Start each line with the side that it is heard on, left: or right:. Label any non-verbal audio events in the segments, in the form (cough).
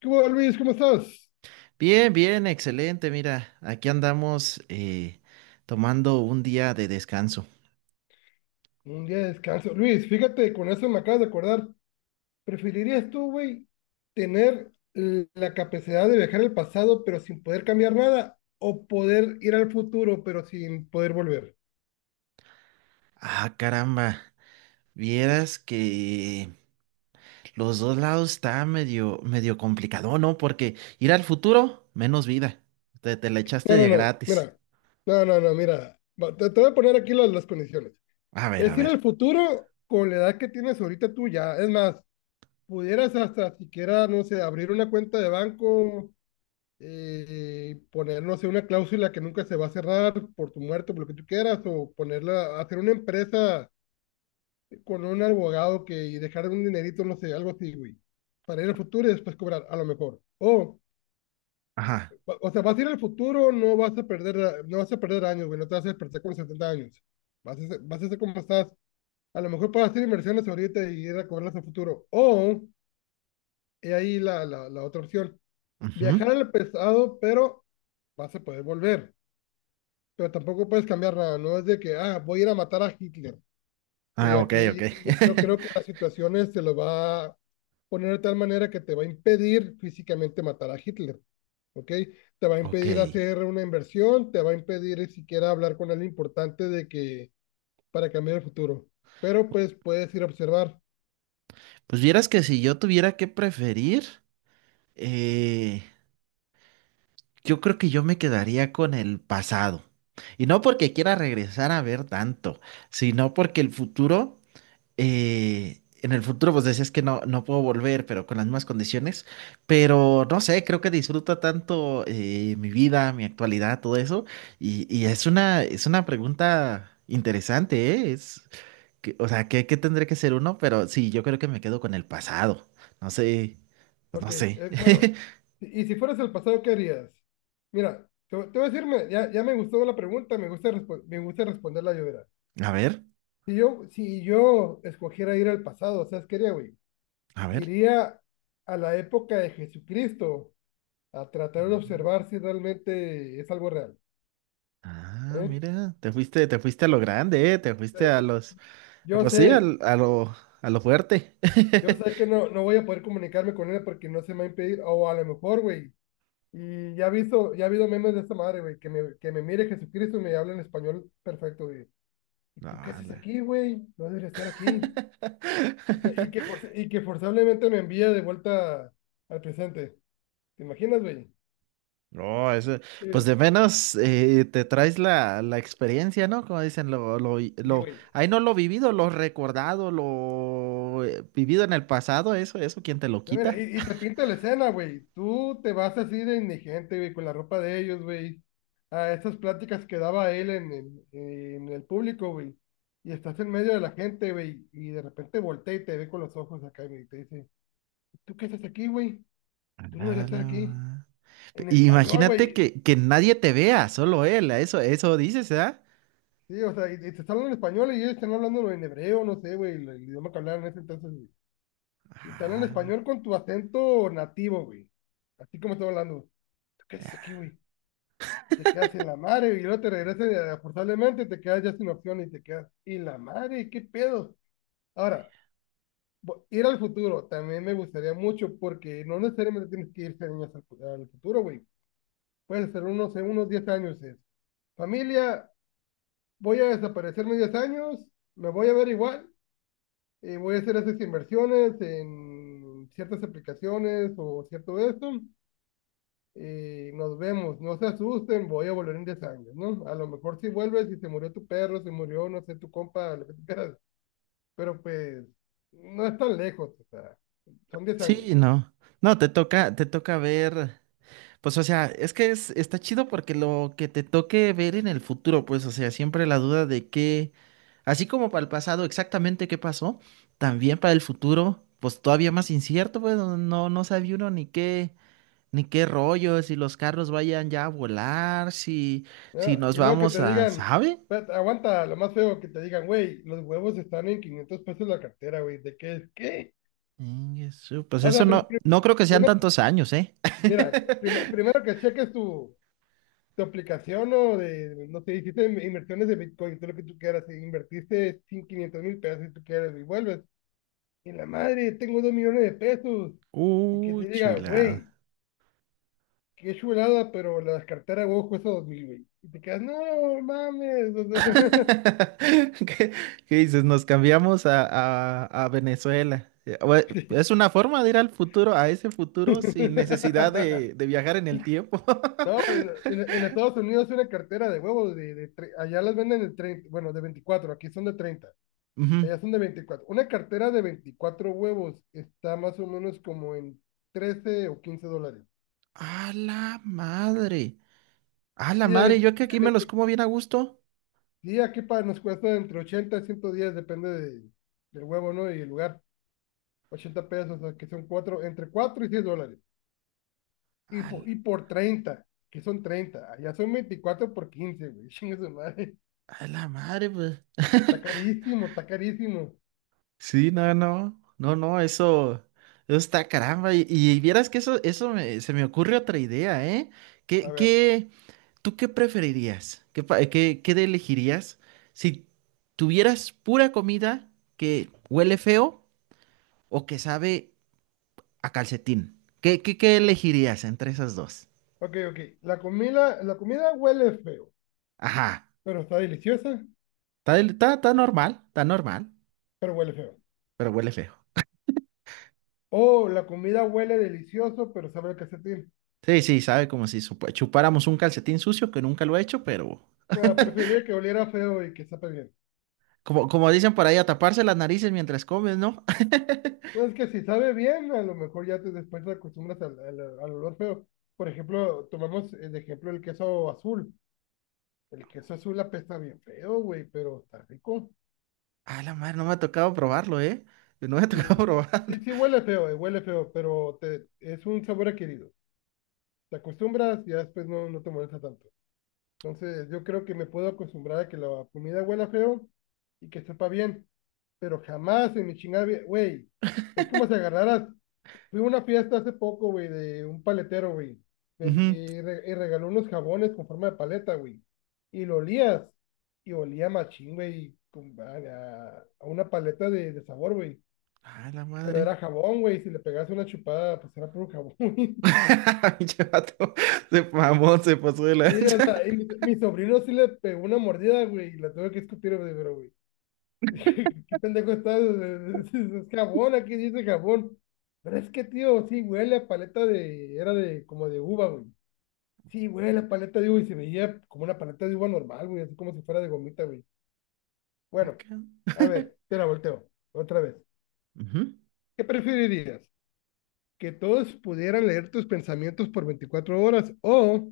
left: ¿Qué hubo, Luis? ¿Cómo estás?
right: Bien, bien, excelente. Mira, aquí andamos tomando un día de descanso.
left: Un día de descanso. Luis, fíjate, con eso me acabas de acordar. ¿Preferirías tú, güey, tener la capacidad de viajar al pasado pero sin poder cambiar nada? ¿O poder ir al futuro pero sin poder volver?
right: Ah, caramba. Vieras que los dos lados está medio complicado, ¿no? Porque ir al futuro, menos vida. Te la echaste
left: No, no,
right: de
left: no,
right: gratis.
left: mira. No, no, no, mira. Va, te voy a poner aquí las condiciones.
right: A ver, a
left: Es ir
right: ver.
left: al futuro con la edad que tienes ahorita tú ya. Es más, pudieras hasta siquiera, no sé, abrir una cuenta de banco, poner, no sé, una cláusula que nunca se va a cerrar por tu muerte, por lo que tú quieras, o ponerla, hacer una empresa con un abogado que, y dejar un dinerito, no sé, algo así, güey, para ir al futuro y después cobrar, a lo mejor.
right: Ajá.
left: O sea, vas a ir al futuro, no vas a perder, no vas a perder años, güey, no te vas a despertar con 70 años. Vas a ser como estás. A lo mejor puedes hacer inversiones ahorita y ir a cobrarlas al futuro. O, he ahí la otra opción,
right: Ujú.
left: viajar al pasado, pero vas a poder volver. Pero tampoco puedes cambiar nada, no es de que, ah, voy a ir a matar a Hitler. Y
right: Ah, ok, ok.
left: aquí yo creo que
right: (laughs)
left: las situaciones se lo va a poner de tal manera que te va a impedir físicamente matar a Hitler, ¿ok? Te va a
right: Ok.
left: impedir hacer una inversión, te va a impedir siquiera hablar con alguien importante de que para cambiar el futuro. Pero pues puedes ir a observar.
right: Pues vieras que si yo tuviera que preferir, eh, yo creo que yo me quedaría con el pasado. Y no porque quiera regresar a ver tanto, sino porque el futuro, en el futuro pues decías que no, no puedo volver, pero con las mismas condiciones. Pero no sé, creo que disfruto tanto mi vida, mi actualidad, todo eso. Y es es una pregunta interesante, ¿eh? O sea, ¿qué, qué tendré que ser uno? Pero sí, yo creo que me quedo con el pasado. No sé, pues
left: Ok,
right: no sé. (laughs)
left: bueno, y si fueras el pasado, ¿qué harías? Mira, te voy a decirme, ya me gustó la pregunta, me gusta, me gusta responderla yo.
right: A ver,
left: Si yo, si yo escogiera ir al pasado, ¿sabes qué haría, güey?
right: a
left: Iría a la época de Jesucristo a tratar de
right: ver.
left: observar si realmente es algo real,
right: Ah,
left: ¿eh?
right: mira, te fuiste a lo grande, te
left: O sea,
right: fuiste a
left: Yo
right: ah,
left: yo
right: pues sí,
left: sé,
right: a a lo fuerte.
left: yo
right: (laughs)
left: sé que no, no voy a poder comunicarme con él porque no se me va a impedir, o a lo mejor, güey, y ya he visto, ya ha habido memes de esta madre, güey, que me mire Jesucristo y me hable en español perfecto, güey. ¿Y
right: No,
left: tú qué haces
right: la-
left: aquí, güey? No debería estar aquí. Y que, y que,
right: (laughs)
left: forz- y que forzablemente me envía de vuelta al presente. ¿Te imaginas, güey?
right: no, eso,
left: Sí,
right: pues de menos te traes la experiencia, ¿no? Como dicen,
left: sí, güey.
right: ahí no lo vivido, lo recordado, lo vivido en el pasado, eso, ¿quién te lo
left: No, mira.
right: quita?
left: Y te pinta la escena, güey. Tú te vas así de indigente, güey, con la ropa de ellos, güey. A esas pláticas que daba él en el público, güey. Y estás en medio de la gente, güey. Y de repente voltea y te ve con los ojos acá, güey. Y te dice, ¿tú qué haces aquí, güey? Tú no
right: A
left: deberías
right: la
left: estar aquí.
right: ma-
left: En español,
right: Imagínate
left: güey.
right: que nadie te vea, solo él, eso dices,
left: Sí, o sea, y te están hablando en español y ellos están hablando en hebreo, no sé, güey, el idioma que hablaban en ese entonces, güey. Y te hablan en
right: ¿ah?
left: español con tu acento nativo, güey. Así como estoy hablando. ¿Tú qué haces aquí, güey? Te quedas en la madre y luego te regresas forzablemente, te quedas ya sin opción y te quedas y la madre, qué pedo. Ahora, ir al futuro también me gustaría mucho porque no necesariamente tienes que irse años al futuro, güey. Puede ser unos 10 años. Es, familia, voy a desaparecerme 10 años, me voy a ver igual y voy a hacer esas inversiones en ciertas aplicaciones o cierto esto y nos vemos. No se asusten, voy a volver en 10 años, ¿no? A lo mejor si vuelves y se murió tu perro, se murió, no sé, tu compa, lo que tú quieras, pero pues no es tan lejos, o sea, son 10 años,
right: Sí, no. No, te toca ver. Pues, o sea, está chido porque lo que te toque ver en el futuro, pues, o sea, siempre la duda de qué, así como para el pasado, exactamente qué pasó, también para el futuro, pues todavía más incierto, pues, no, no sabía uno ni qué, ni qué rollo, si los carros vayan ya a volar, si, si
left: ¿no?
right: nos
left: Y luego que
right: vamos
left: te
right: a,
left: digan,
right: ¿sabe?
left: espérate, aguanta, lo más feo que te digan, güey, los huevos están en 500 pesos la cartera, güey, ¿de qué es? ¿Qué?
right: Pues
left: O
right: eso
left: sea,
right: no, no creo que sean
left: primero,
right: tantos años, ¿eh?
left: mira,
right: (laughs)
left: primero que cheques tu... tu aplicación o de, no sé, hiciste inversiones de Bitcoin, todo lo que tú quieras, e invertiste 500,000 pesos si tú quieres y vuelves. Y la madre, tengo 2 millones de pesos. Y que te diga,
right: Chulada.
left: güey, qué chulada, pero la cartera, güey, cuesta 2000, güey. Y te quedas, no, mames. O sea,
right: (laughs) ¿Qué, qué dices? Nos cambiamos a, a Venezuela.
left: (laughs) sí.
right: Es una forma de ir al futuro, a ese futuro, sin necesidad de
left: (laughs)
right: viajar en el tiempo.
left: No,
right: (laughs)
left: en Estados Unidos una cartera de huevos, allá las venden de 30, bueno, de 24, aquí son de 30,
right: Ujú.
left: allá son de 24. Una cartera de 24 huevos está más o menos como en 13 o 15 dólares.
right: A la madre. A la
left: Y de,
right: madre, yo que aquí me los
left: 20.
right: como bien a gusto.
left: Sí, aquí para nos cuesta entre 80 y 110, depende del huevo, ¿no? Y el lugar. 80 pesos, o sea, que son cuatro, entre 4 y $6. Y,
right: A la,
left: y por 30, que son 30. Allá son 24 por 15, güey. (laughs) Chingue su madre.
right: a la madre, pues.
left: Está
right: (laughs)
left: carísimo, está carísimo.
right: Sí, no, no. No, no, eso está caramba. Y vieras que eso, se me ocurre otra idea, ¿eh?
left: A
right: ¿Qué,
left: ver,
right: qué? ¿Tú qué preferirías? ¿Qué, qué elegirías si tuvieras pura comida que huele feo o que sabe a calcetín? ¿Qué, qué, qué elegirías entre esas dos?
left: ok, ok. La comida huele feo,
right: Ajá.
left: pero está deliciosa,
right: Está, está, está normal,
left: pero huele feo.
right: pero huele feo.
left: O la comida huele delicioso, pero sabe a calcetín.
right: Sí, sí, sabe como si chupáramos un calcetín sucio que nunca lo he hecho, pero
left: No, preferiría que oliera feo y que sepa bien.
right: como, como dicen por ahí, a taparse las narices mientras comes, ¿no? (laughs)
left: No, es que si sabe bien, a lo mejor ya te después te acostumbras al olor feo. Por ejemplo, tomamos el ejemplo el queso azul. El queso azul apesta bien feo, güey, pero está rico.
right: Ah, la madre, no me ha tocado probarlo, ¿eh? No me ha
left: Sí,
right: tocado (laughs)
left: sí,
right: probarlo.
left: sí huele feo, pero te, es un sabor adquirido. Te acostumbras y ya después no, no te molesta tanto. Entonces, yo creo que me puedo acostumbrar a que la comida huela feo y que sepa bien, pero jamás en mi chingada, güey, es como si agarraras. Fui a una fiesta hace poco, güey, de un paletero, güey.
right: Ujú.
left: Y, y regaló unos jabones con forma de paleta, güey. Y lo olías. Y olía machín, güey, a, a una paleta de sabor, güey.
right: Ah, la
left: Pero
right: madre.
left: era jabón, güey. Si le pegas una chupada, pues era puro jabón, (laughs) güey.
right: (laughs) Pinche vato, se mamó, se pasó de
left: Sí, o
right: lanza.
left: sea, y mi sobrino sí le pegó una mordida, güey. Y la tuve que escupir, güey, pero, güey. (laughs) ¿Qué pendejo estás? (laughs) Es, es jabón, aquí dice jabón. Pero es que, tío, sí huele a paleta de... Era de como de uva, güey. Sí, güey, la paleta de uva y se veía como una paleta de uva normal, güey, así como si fuera de gomita, güey. Bueno,
right: Acá.
left: a ver, te la volteo otra vez.
right: Ujú.
left: ¿Qué preferirías? ¿Que todos pudieran leer tus pensamientos por 24 horas o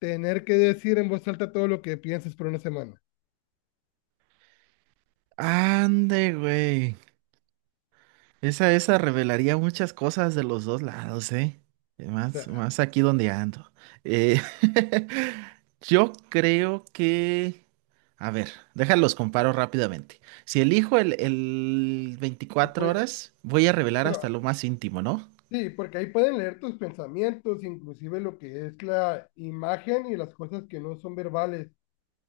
left: tener que decir en voz alta todo lo que piensas por una semana?
right: Ande, güey. Esa revelaría muchas cosas de los dos lados, ¿eh? Y
left: O
right: más,
left: sea,
right: más aquí donde ando. Eh, (laughs) yo creo que... A ver, déjalos comparo rápidamente. Si elijo el
left: que
right: 24
left: puede,
right: horas, voy a revelar
left: pero
right: hasta lo más íntimo, ¿no?
left: sí, porque ahí pueden leer tus pensamientos, inclusive lo que es la imagen y las cosas que no son verbales.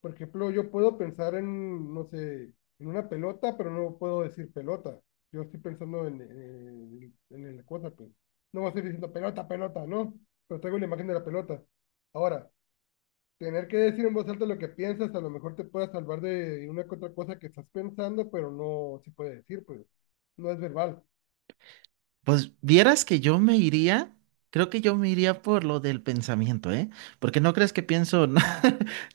left: Por ejemplo, yo puedo pensar en, no sé, en una pelota, pero no puedo decir pelota. Yo estoy pensando en la cosa, pues. No voy a estar diciendo pelota, pelota, ¿no? Pero traigo la imagen de la pelota. Ahora, tener que decir en voz alta lo que piensas, a lo mejor te pueda salvar de una que otra cosa que estás pensando, pero no se puede decir, pues. No es verbal.
right: Pues vieras que yo me iría, creo que yo me iría por lo del pensamiento, ¿eh? Porque no crees que pienso, (laughs) no,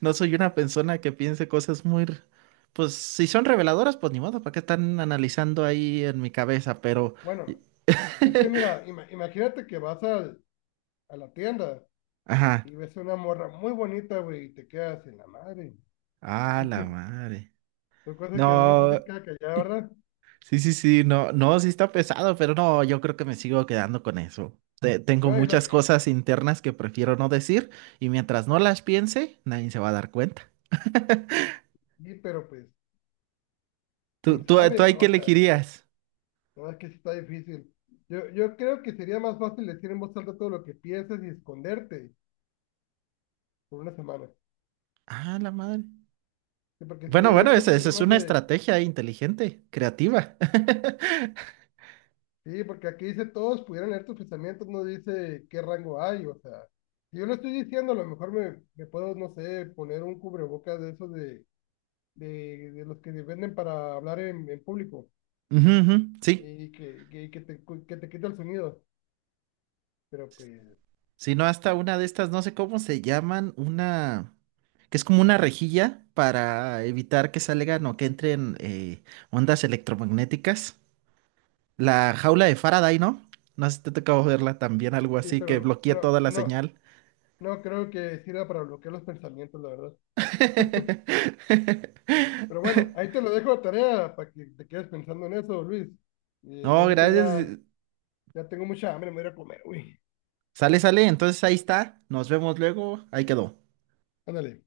right: no soy una persona que piense cosas muy, pues si son reveladoras, pues ni modo, ¿para qué están analizando ahí en mi cabeza? Pero,
left: Bueno, es que
right: (laughs)
left: mira, imagínate que vas a la tienda
right: ajá,
left: y ves una morra muy bonita, güey, y te quedas en la madre.
right: a la madre.
left: Son cosas que uno
right: No,
left: se queda callado, ¿verdad?
right: sí, sí, sí, no, no, sí está pesado, pero no, yo creo que me sigo quedando con eso. Tengo
left: No,
right: muchas cosas internas que prefiero no decir y mientras no las piense, nadie se va a dar cuenta.
left: pero pues,
right: ¿Tú,
left: quién
right: tú, tú
left: sabe,
right: ahí qué
left: o sea,
right: elegirías?
left: no es que sí está difícil. Yo creo que sería más fácil decir en voz alta todo lo que piensas y esconderte por una semana.
right: Ah, la madre.
left: Sí, porque
right: Bueno,
left: sería, yo
right: bueno,
left: creo que
right: esa
left: sería
right: es
left: más
right: una
left: de,
right: estrategia inteligente, creativa. (laughs)
left: sí, porque aquí dice todos pudieran leer tus pensamientos, no dice qué rango hay, o sea, si yo lo estoy diciendo, a lo mejor me puedo, no sé, poner un cubrebocas de esos de, de los que venden para hablar en público
right: Ujú, ujú, sí,
left: y que te, que te quita el sonido, pero pues,
right: si no, hasta una de estas, no sé cómo se llaman, una que es como una rejilla para evitar que salgan o que entren ondas electromagnéticas. La jaula de Faraday, ¿no? No sé si te tocó verla también, algo
left: sí,
right: así
left: pero
right: que
left: no,
right: bloquea
left: no.
right: toda la señal.
left: No creo que sirva para bloquear los pensamientos, la verdad.
right: (laughs)
left: Pero bueno, ahí te lo dejo a tarea para que te quedes pensando en eso, Luis. Yo
right: No,
left: ahorita ya,
right: gracias.
left: ya tengo mucha hambre, me voy a ir a comer, güey.
right: Sale, sale, entonces ahí está. Nos vemos luego. Ahí quedó.
left: Ándale.